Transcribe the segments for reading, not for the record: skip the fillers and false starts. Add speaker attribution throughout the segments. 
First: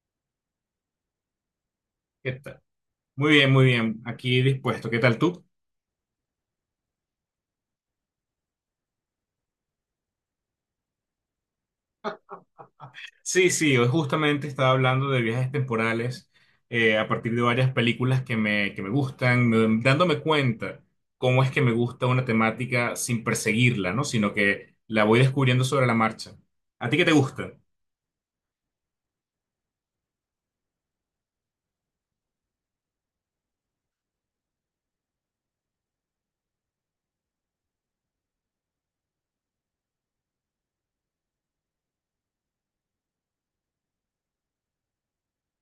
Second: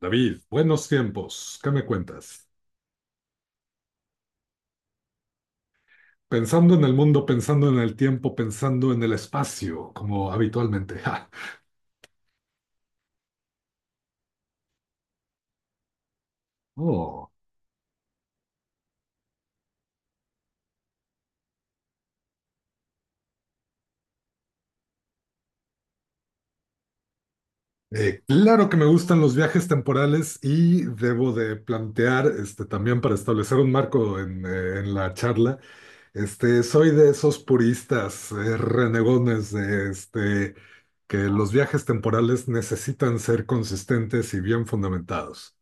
Speaker 1: David, buenos tiempos, ¿qué me
Speaker 2: ¿Qué
Speaker 1: cuentas?
Speaker 2: tal? Muy bien, muy bien. Aquí dispuesto. ¿Qué tal tú?
Speaker 1: Pensando en el mundo, pensando en el tiempo, pensando en el espacio, como habitualmente. Ja.
Speaker 2: Sí, sí, hoy justamente estaba hablando de viajes temporales a
Speaker 1: Oh.
Speaker 2: partir de varias películas que me gustan, dándome cuenta cómo es que me gusta una temática sin perseguirla, ¿no? Sino que la voy descubriendo sobre la marcha. ¿A ti qué te gusta?
Speaker 1: Claro que me gustan los viajes temporales y debo de plantear, este, también para establecer un marco en la charla, este, soy de esos puristas, renegones de, este, que los viajes temporales necesitan ser consistentes y bien fundamentados.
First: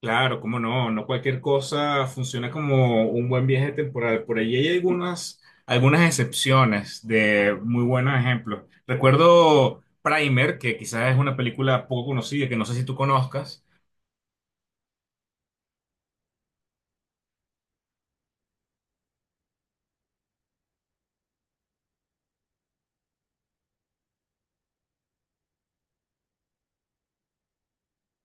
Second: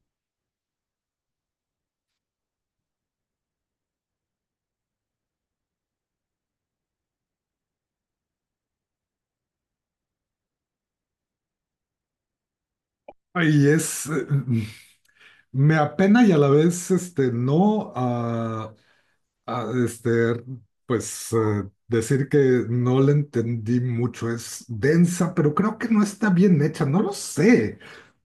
Speaker 2: Claro, cómo no, no cualquier cosa funciona como un buen viaje temporal. Por allí hay algunas excepciones de muy buenos ejemplos. Recuerdo Primer, que quizás es una película poco conocida, que no sé si tú conozcas.
Speaker 1: Y es. Me apena y a la vez, este, no, a, este, pues decir que no le entendí mucho, es densa, pero creo que no está bien hecha, no lo sé.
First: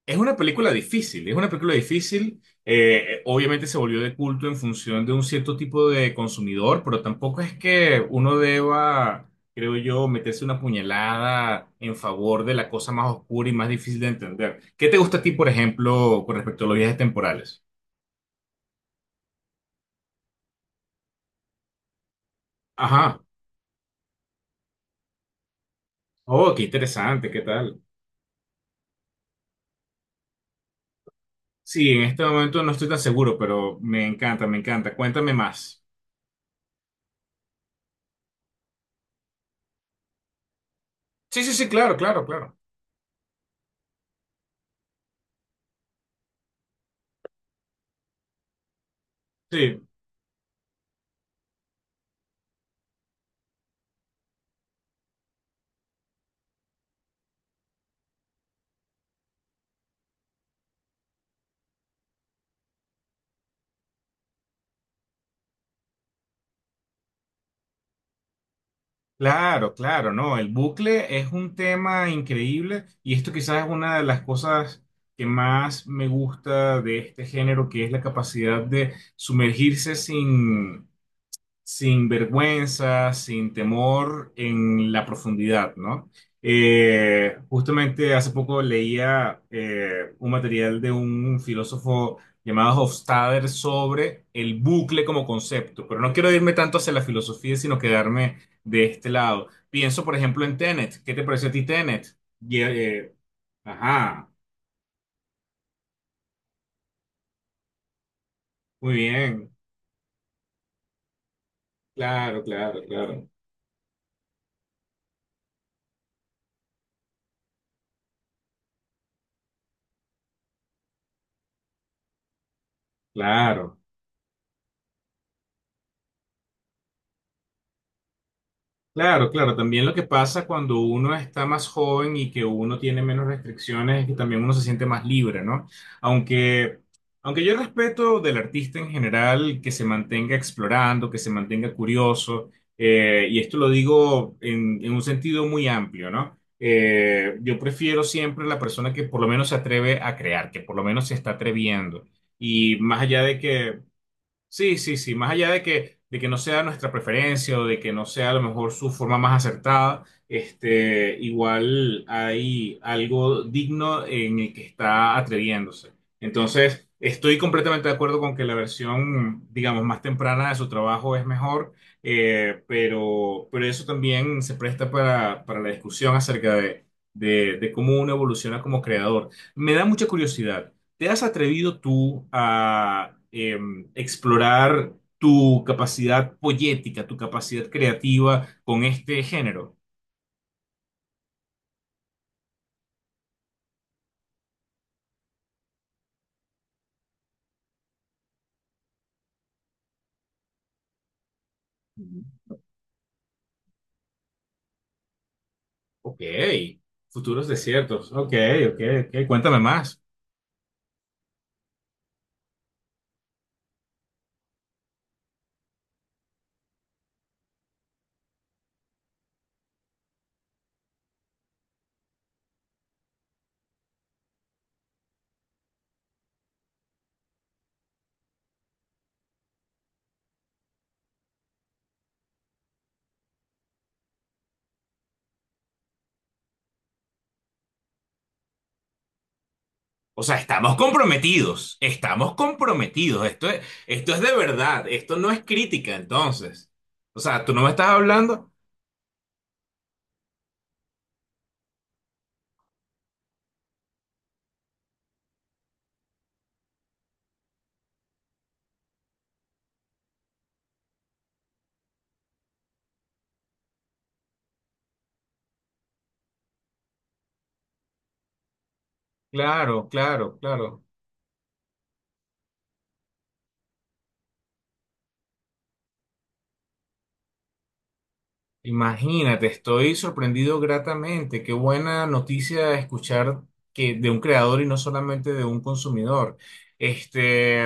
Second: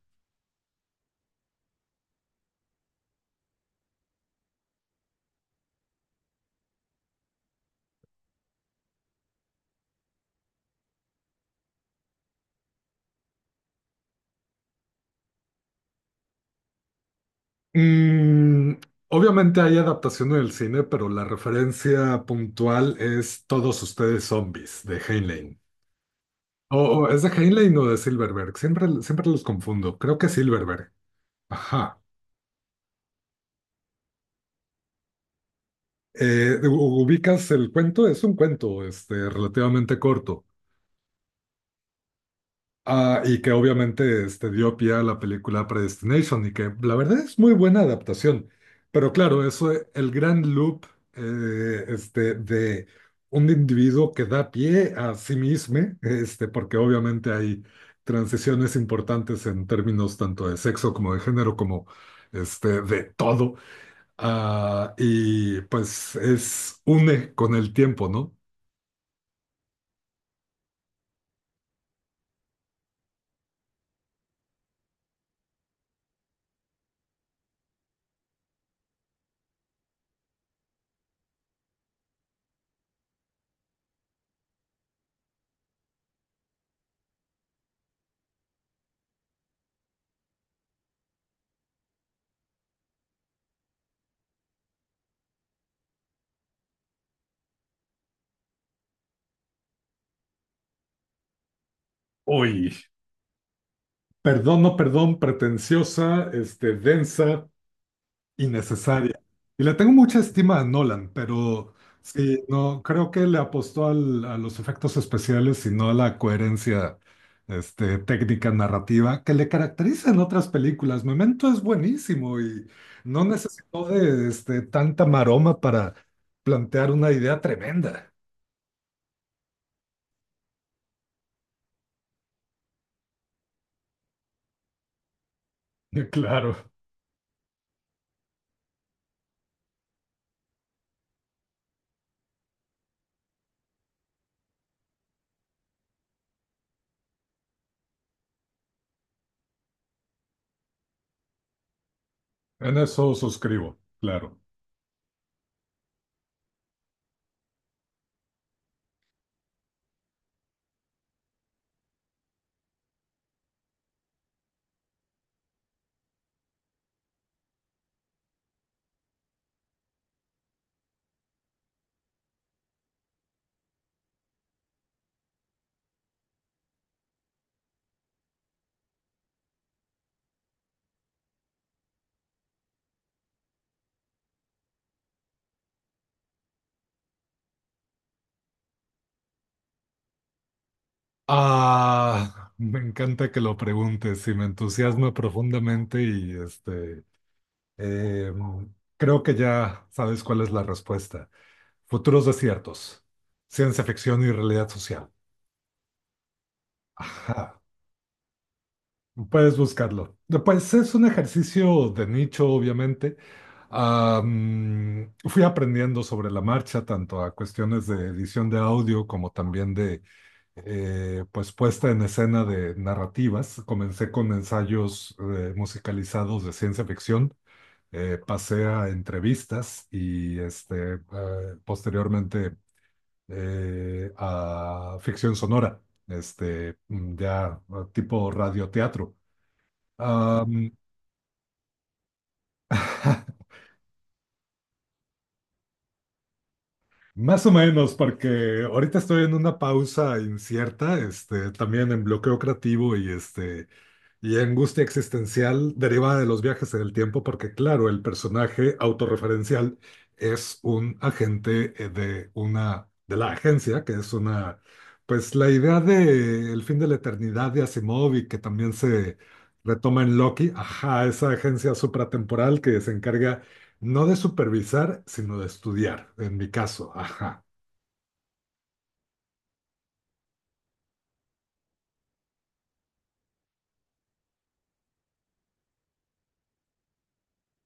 Speaker 2: Es una película difícil, es una película difícil. Obviamente se volvió de culto en función de un cierto tipo de consumidor, pero tampoco es que uno deba, creo yo, meterse una puñalada en favor de la cosa más oscura y más difícil de entender. ¿Qué te gusta a ti, por ejemplo, con respecto a los viajes temporales?
Speaker 1: Mm, obviamente hay adaptación en el cine, pero la referencia puntual
Speaker 2: Ajá.
Speaker 1: es Todos ustedes zombies de Heinlein.
Speaker 2: Oh, qué
Speaker 1: O es de
Speaker 2: interesante, ¿qué
Speaker 1: Heinlein
Speaker 2: tal?
Speaker 1: o de Silverberg, siempre los confundo, creo que Silverberg.
Speaker 2: Sí,
Speaker 1: Ajá.
Speaker 2: en este momento no estoy tan seguro, pero me encanta, me encanta. Cuéntame más.
Speaker 1: Ubicas el cuento, es un cuento, este, relativamente corto.
Speaker 2: Sí, sí, sí, claro, claro, claro.
Speaker 1: Ah, y que obviamente este, dio pie a la película Predestination y que la verdad es muy buena adaptación. Pero claro, eso,
Speaker 2: Sí.
Speaker 1: el gran loop este, de un individuo que da pie a sí mismo, este, porque obviamente hay transiciones importantes en términos tanto de sexo como de género, como este, de todo. Ah, y pues es une con el tiempo, ¿no?
Speaker 2: Claro, claro, no, el bucle es un tema increíble y esto quizás es una de las cosas que más me gusta de este género, que es la capacidad de sumergirse sin, sin vergüenza, sin temor en la profundidad, ¿no? Justamente hace poco leía un material de un filósofo llamado Hofstadter sobre el bucle como concepto, pero no quiero irme tanto hacia la filosofía, sino quedarme de este lado. Pienso, por ejemplo, en Tenet. ¿Qué te pareció a ti Tenet? Y,
Speaker 1: Uy,
Speaker 2: eh, ajá,
Speaker 1: perdón, no perdón, pretenciosa, este, densa.
Speaker 2: muy
Speaker 1: Innecesaria.
Speaker 2: bien,
Speaker 1: Y le tengo mucha estima a Nolan, pero sí,
Speaker 2: claro, claro,
Speaker 1: no, creo que
Speaker 2: claro,
Speaker 1: le a los efectos especiales y no a la coherencia, este, técnica narrativa que le caracteriza en otras películas. Memento es buenísimo y no
Speaker 2: claro.
Speaker 1: necesitó de, este, tanta maroma para plantear una idea tremenda.
Speaker 2: Claro, claro. También lo que pasa cuando uno está más joven y que uno tiene menos restricciones es que también uno se siente más libre, ¿no?
Speaker 1: Claro,
Speaker 2: Aunque, aunque yo respeto del artista en general que se mantenga explorando, que se mantenga curioso, y esto lo digo en un sentido muy amplio, ¿no? Yo prefiero siempre la persona que por lo menos se atreve a crear, que por lo menos se está atreviendo.
Speaker 1: en
Speaker 2: Y más
Speaker 1: eso
Speaker 2: allá de
Speaker 1: suscribo,
Speaker 2: que,
Speaker 1: claro.
Speaker 2: sí, sí, sí, más allá de que no sea nuestra preferencia o de que no sea a lo mejor su forma más acertada, este, igual hay algo digno en el que está atreviéndose. Entonces, estoy completamente de acuerdo con que la versión, digamos, más temprana de su trabajo es mejor, pero eso también se presta para la discusión acerca de, de cómo uno evoluciona como creador. Me da mucha curiosidad. ¿Te has atrevido tú a explorar tu capacidad poética, tu capacidad creativa con este género?
Speaker 1: Ah, me encanta que lo preguntes y me entusiasma profundamente y este. Eh, Creo que ya sabes cuál es la respuesta. Futuros
Speaker 2: Ujú.
Speaker 1: desiertos, ciencia ficción y realidad social.
Speaker 2: Ok, futuros
Speaker 1: Ajá,
Speaker 2: desiertos. Ok, ok, ok.
Speaker 1: puedes
Speaker 2: Cuéntame más.
Speaker 1: buscarlo. Pues es un ejercicio de nicho, obviamente. Fui aprendiendo sobre la marcha, tanto a cuestiones de edición de audio como también de pues puesta en escena de narrativas. Comencé con ensayos musicalizados de ciencia ficción, pasé a entrevistas y este, posteriormente a ficción sonora, este, mm, ya tipo radioteatro.
Speaker 2: O sea,
Speaker 1: Am,
Speaker 2: estamos comprometidos, estamos comprometidos. Esto es de verdad, esto no es crítica, entonces. O
Speaker 1: Más
Speaker 2: sea,
Speaker 1: o
Speaker 2: tú no me estás
Speaker 1: menos,
Speaker 2: hablando.
Speaker 1: porque ahorita estoy en una pausa incierta, este, también en bloqueo creativo y este, y angustia existencial derivada de los viajes en el tiempo, porque claro, el personaje autorreferencial es un agente de la agencia, que es una, pues la idea de el fin de la eternidad de Asimov y que también se
Speaker 2: Claro,
Speaker 1: retoma en
Speaker 2: claro,
Speaker 1: Loki,
Speaker 2: claro.
Speaker 1: ajá, esa agencia supratemporal que se encarga no de supervisar, sino de estudiar, en mi caso, ajá,
Speaker 2: Imagínate, estoy sorprendido gratamente. Qué buena noticia escuchar que de un creador y no solamente de un consumidor. Este,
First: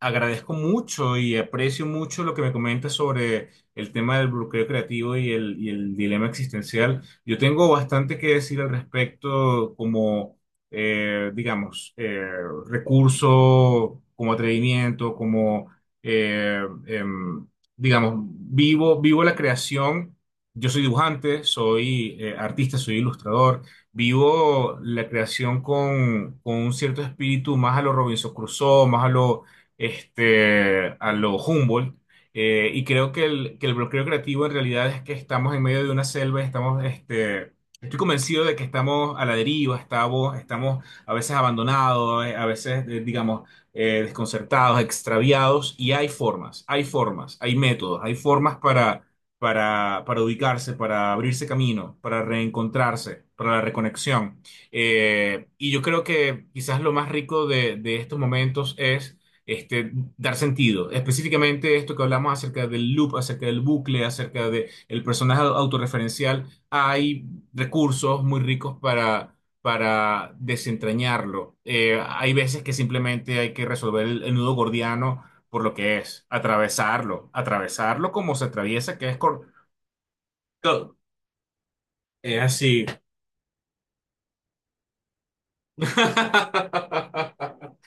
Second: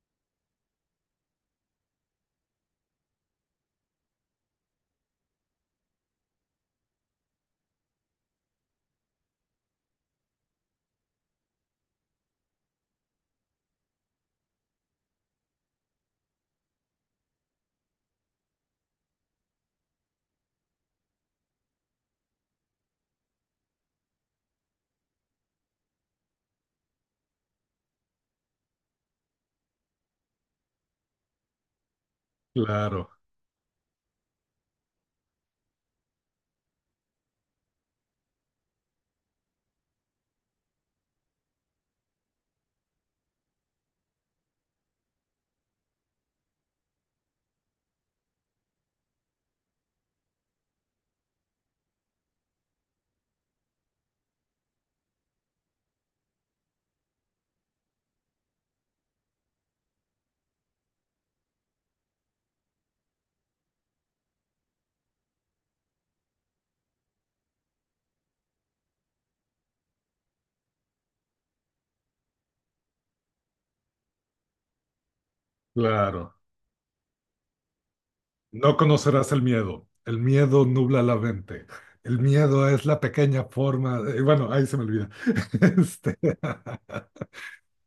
Speaker 2: agradezco mucho y aprecio mucho lo que me comentas sobre el tema del bloqueo creativo y y el dilema existencial. Yo tengo bastante que decir al respecto como, digamos, recurso, como atrevimiento, como, eh, em, digamos, vivo, vivo la creación. Yo soy dibujante, soy artista, soy ilustrador, vivo la creación con un cierto espíritu más a lo Robinson Crusoe, más a lo, este, a lo Humboldt, y
Speaker 1: claro,
Speaker 2: creo que que el bloqueo creativo en realidad es que estamos en medio de una selva, estamos, este, estoy convencido de que estamos a la deriva, estamos, estamos a veces abandonados, a veces, digamos, desconcertados, extraviados, y hay formas, hay formas, hay métodos, hay formas para para ubicarse, para abrirse camino, para reencontrarse, para la reconexión. Y yo creo que quizás lo más rico de estos momentos es este, dar sentido. Específicamente esto que hablamos acerca del loop, acerca del bucle, acerca del personaje autorreferencial, hay recursos muy ricos para desentrañarlo. Hay veces que simplemente hay que resolver el nudo gordiano por lo que es,
Speaker 1: claro.
Speaker 2: atravesarlo, atravesarlo como se
Speaker 1: No
Speaker 2: atraviesa, que es
Speaker 1: conocerás
Speaker 2: con...
Speaker 1: el miedo. El miedo
Speaker 2: todo.
Speaker 1: nubla la mente. El
Speaker 2: Es
Speaker 1: miedo es
Speaker 2: así.
Speaker 1: la pequeña forma. Bueno, ahí se me olvida. Este,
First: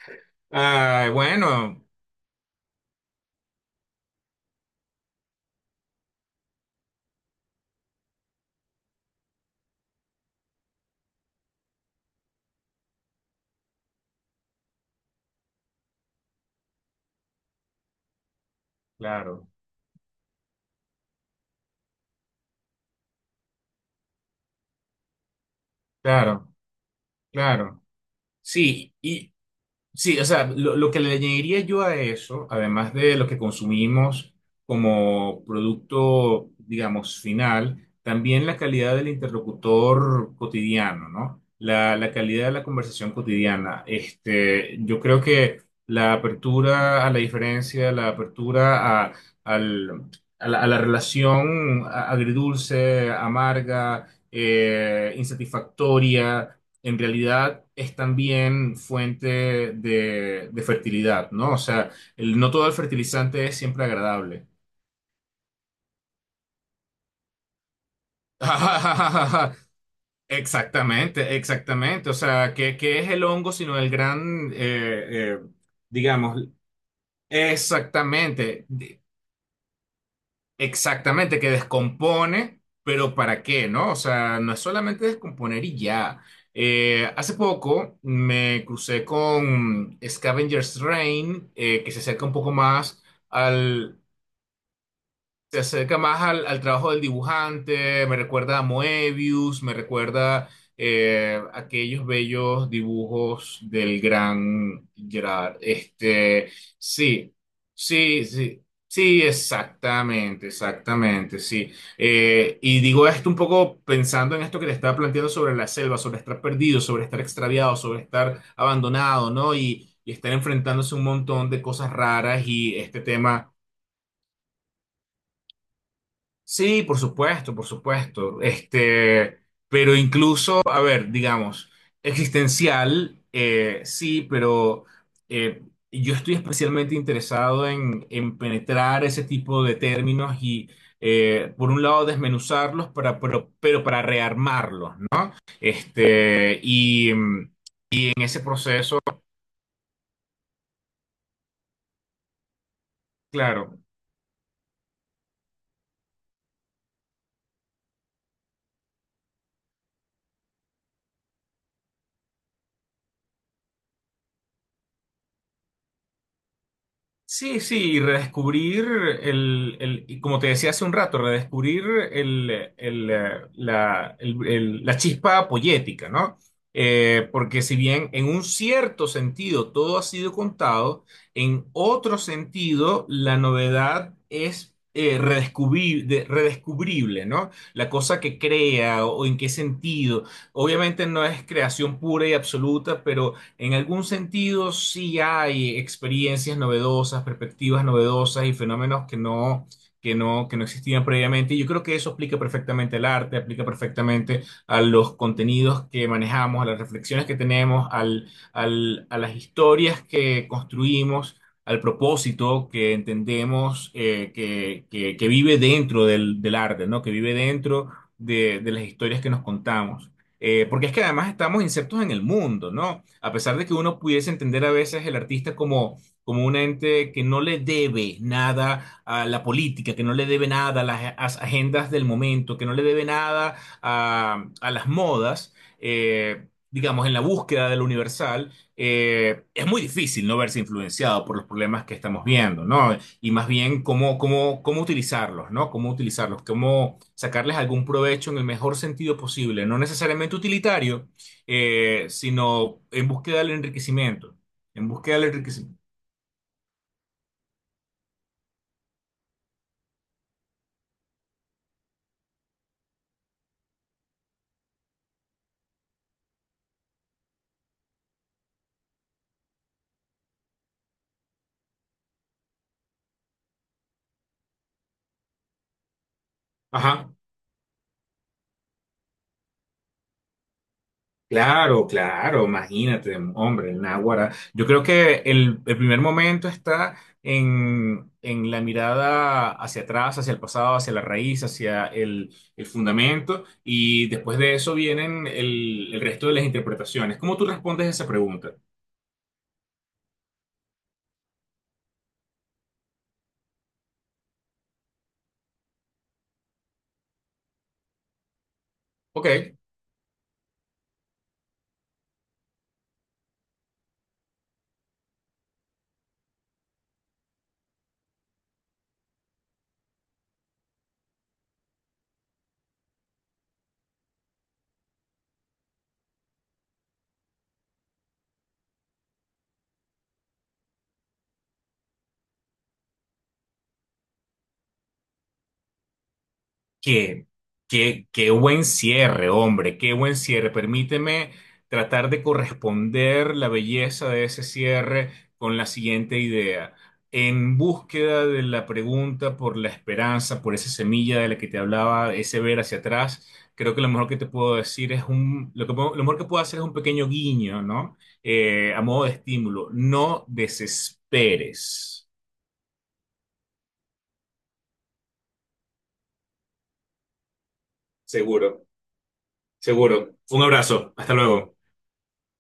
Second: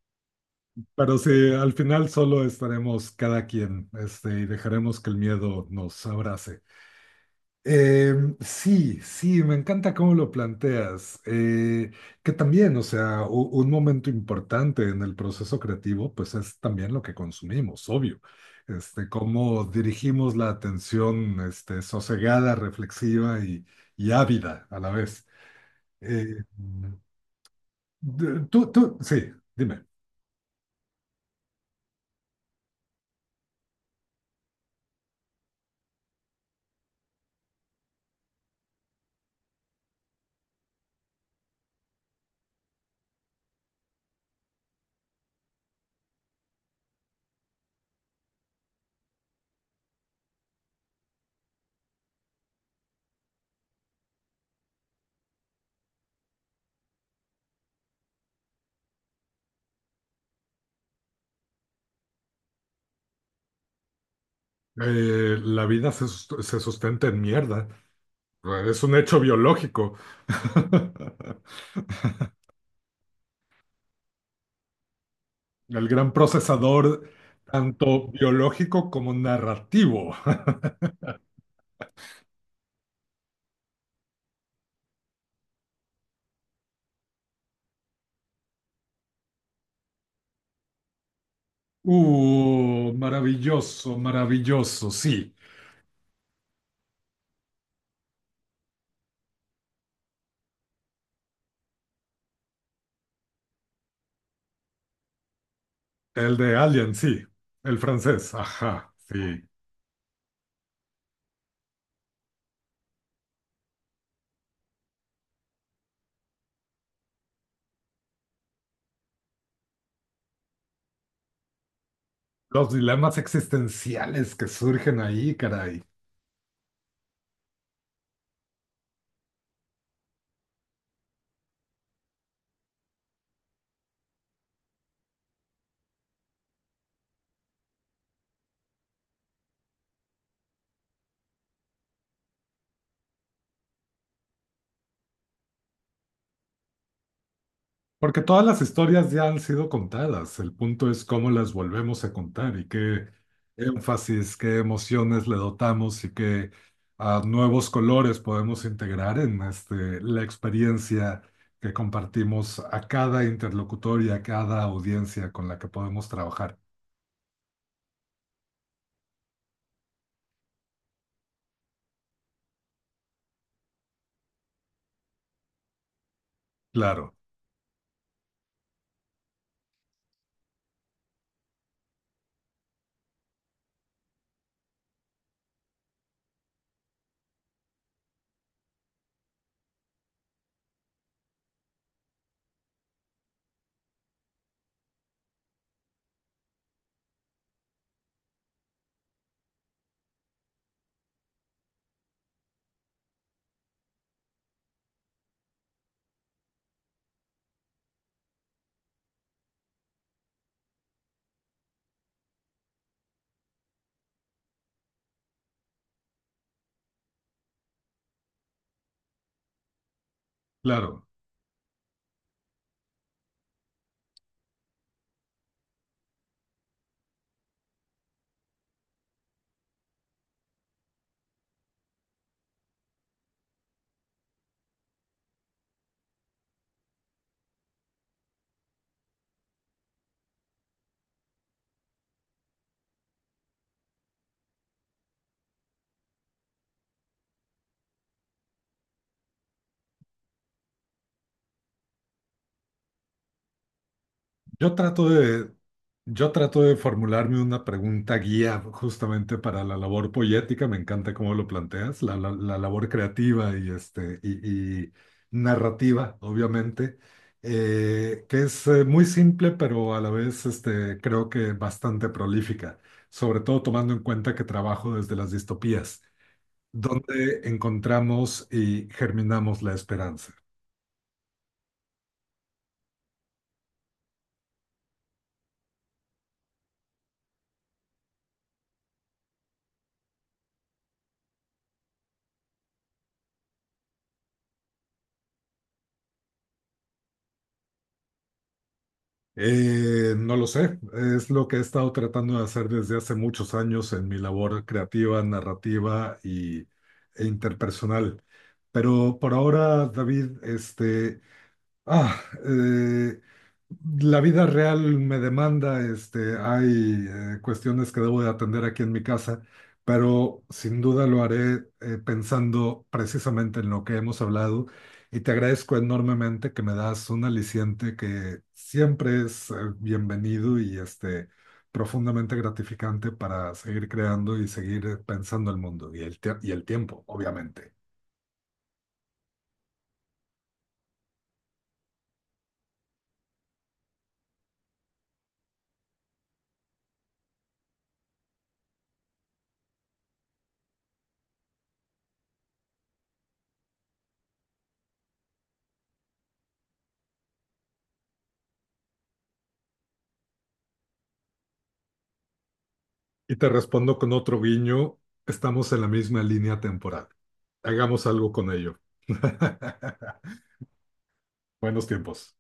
Speaker 2: Ay,
Speaker 1: pero sí, al
Speaker 2: bueno,
Speaker 1: final solo estaremos cada quien, este, y dejaremos que el miedo nos abrace. Sí, sí, me encanta cómo lo planteas. Que también, o sea, un momento importante en el proceso creativo, pues es también lo que consumimos, obvio. Este,
Speaker 2: claro,
Speaker 1: cómo dirigimos la atención, este, sosegada, reflexiva y ávida a la vez. Eh,
Speaker 2: claro, claro.
Speaker 1: de- tú,
Speaker 2: Sí,
Speaker 1: tú, sí,
Speaker 2: y,
Speaker 1: dime.
Speaker 2: sí, o sea, lo que le añadiría yo a eso, además de lo que consumimos como producto, digamos, final, también la calidad del interlocutor cotidiano, ¿no? La calidad de la conversación cotidiana. Este, yo creo que la apertura a la diferencia, la apertura a, al- a la relación agridulce, amarga, insatisfactoria en realidad es también fuente de fertilidad, ¿no? O sea, no todo el fertilizante es siempre agradable.
Speaker 1: La vida se sustenta en mierda. Es un hecho biológico.
Speaker 2: Exactamente, exactamente. O sea, ¿qué, qué es el hongo sino el gran, eh,
Speaker 1: El gran
Speaker 2: digamos,
Speaker 1: procesador, tanto
Speaker 2: exactamente.
Speaker 1: biológico como narrativo.
Speaker 2: Exactamente, que descompone, pero ¿para qué, no? O sea, no es solamente descomponer y ya. Hace poco me crucé con Scavenger's Reign, que se acerca un poco más,
Speaker 1: Maravilloso, maravilloso, sí.
Speaker 2: se acerca más al trabajo del dibujante, me recuerda a Moebius, me recuerda aquellos bellos dibujos del gran Gerard.
Speaker 1: El de
Speaker 2: Este,
Speaker 1: Alien, sí.
Speaker 2: sí,
Speaker 1: El
Speaker 2: sí,
Speaker 1: francés,
Speaker 2: sí.
Speaker 1: ajá,
Speaker 2: Sí,
Speaker 1: sí.
Speaker 2: exactamente, exactamente, sí. Y digo esto un poco pensando en esto que le estaba planteando sobre la selva, sobre estar perdido, sobre estar extraviado, sobre estar abandonado, ¿no? Y estar enfrentándose a un montón de cosas raras
Speaker 1: Los
Speaker 2: y este
Speaker 1: dilemas
Speaker 2: tema,
Speaker 1: existenciales que surgen ahí, caray.
Speaker 2: sí, por supuesto, por supuesto. Este, pero incluso, a ver, digamos, existencial, sí, pero eh, yo estoy especialmente interesado en penetrar ese tipo de términos y, por un lado, desmenuzarlos pero para rearmarlos, ¿no? Este,
Speaker 1: Porque
Speaker 2: en ese
Speaker 1: todas las
Speaker 2: proceso,
Speaker 1: historias ya han sido contadas, el punto es cómo las volvemos a contar y qué
Speaker 2: claro.
Speaker 1: énfasis, qué emociones le dotamos y qué nuevos colores podemos integrar en este, la experiencia que compartimos a cada interlocutor y a cada audiencia con la que podemos trabajar.
Speaker 2: Sí, sí, y redescubrir el, y como te decía hace un rato, redescubrir el, el, la chispa poética, ¿no?
Speaker 1: Claro,
Speaker 2: Porque si bien en un cierto sentido todo ha sido contado, en otro sentido la novedad es redescubrible, ¿no? La cosa que crea o en qué sentido. Obviamente no es creación pura y absoluta, pero en algún sentido, sí hay experiencias novedosas, perspectivas novedosas y fenómenos que no existían previamente. Y yo creo que eso aplica perfectamente al arte, aplica perfectamente a los contenidos que manejamos, a las reflexiones que tenemos, a las historias que construimos, al propósito que entendemos que vive dentro del, del arte, ¿no? Que vive dentro de las historias que nos contamos. Porque es que
Speaker 1: claro.
Speaker 2: además estamos insertos en el mundo, ¿no? A pesar de que uno pudiese entender a veces el artista como, como un ente que no le debe nada a la política, que no le debe nada a agendas del momento, que no le debe nada a, a las modas, digamos, en la búsqueda de lo universal, es muy difícil no verse influenciado por los problemas que estamos viendo, ¿no? Y más bien cómo utilizarlos, ¿no? Cómo utilizarlos, cómo sacarles algún provecho en el mejor sentido posible, no necesariamente utilitario, sino en búsqueda del enriquecimiento,
Speaker 1: Yo
Speaker 2: en
Speaker 1: trato
Speaker 2: búsqueda del
Speaker 1: de,
Speaker 2: enriquecimiento.
Speaker 1: yo trato de formularme una pregunta guía justamente para la labor poética. Me encanta cómo lo planteas, la labor creativa y, este, y narrativa, obviamente, que es muy simple, pero a la vez este, creo que bastante prolífica, sobre todo tomando en cuenta que trabajo desde las distopías,
Speaker 2: Ajá,
Speaker 1: donde encontramos y germinamos la esperanza.
Speaker 2: claro, claro, imagínate, hombre, el náguara. Yo creo que el primer momento está en la mirada hacia atrás, hacia el pasado, hacia la raíz, hacia el fundamento, y después de eso vienen el resto de las interpretaciones. ¿Cómo tú respondes a esa pregunta?
Speaker 1: No lo sé, es lo que he estado tratando de hacer desde hace muchos años en mi labor creativa, narrativa y, e interpersonal. Pero
Speaker 2: Ok,
Speaker 1: por ahora, David, este, Ah, eh, la vida real me demanda, este, hay cuestiones que debo de atender aquí en mi casa, pero sin duda lo haré pensando precisamente en lo que hemos hablado y te agradezco enormemente que me das un aliciente que siempre es bienvenido y este, profundamente gratificante para seguir creando y seguir pensando el mundo y y el tiempo,
Speaker 2: qué,
Speaker 1: obviamente.
Speaker 2: qué, qué buen cierre, hombre, qué buen cierre. Permíteme tratar de corresponder la belleza de ese cierre con la siguiente idea. En búsqueda de la pregunta por la esperanza, por esa semilla de la que te hablaba, ese ver hacia atrás, creo que lo mejor que te puedo decir es un, lo que, lo mejor que puedo hacer es un pequeño guiño, ¿no? A modo de estímulo. No desesperes.
Speaker 1: Y te respondo con otro guiño, estamos en la misma línea temporal. Hagamos algo con
Speaker 2: Seguro,
Speaker 1: ello.
Speaker 2: seguro. Un abrazo. Hasta luego.
Speaker 1: Buenos tiempos.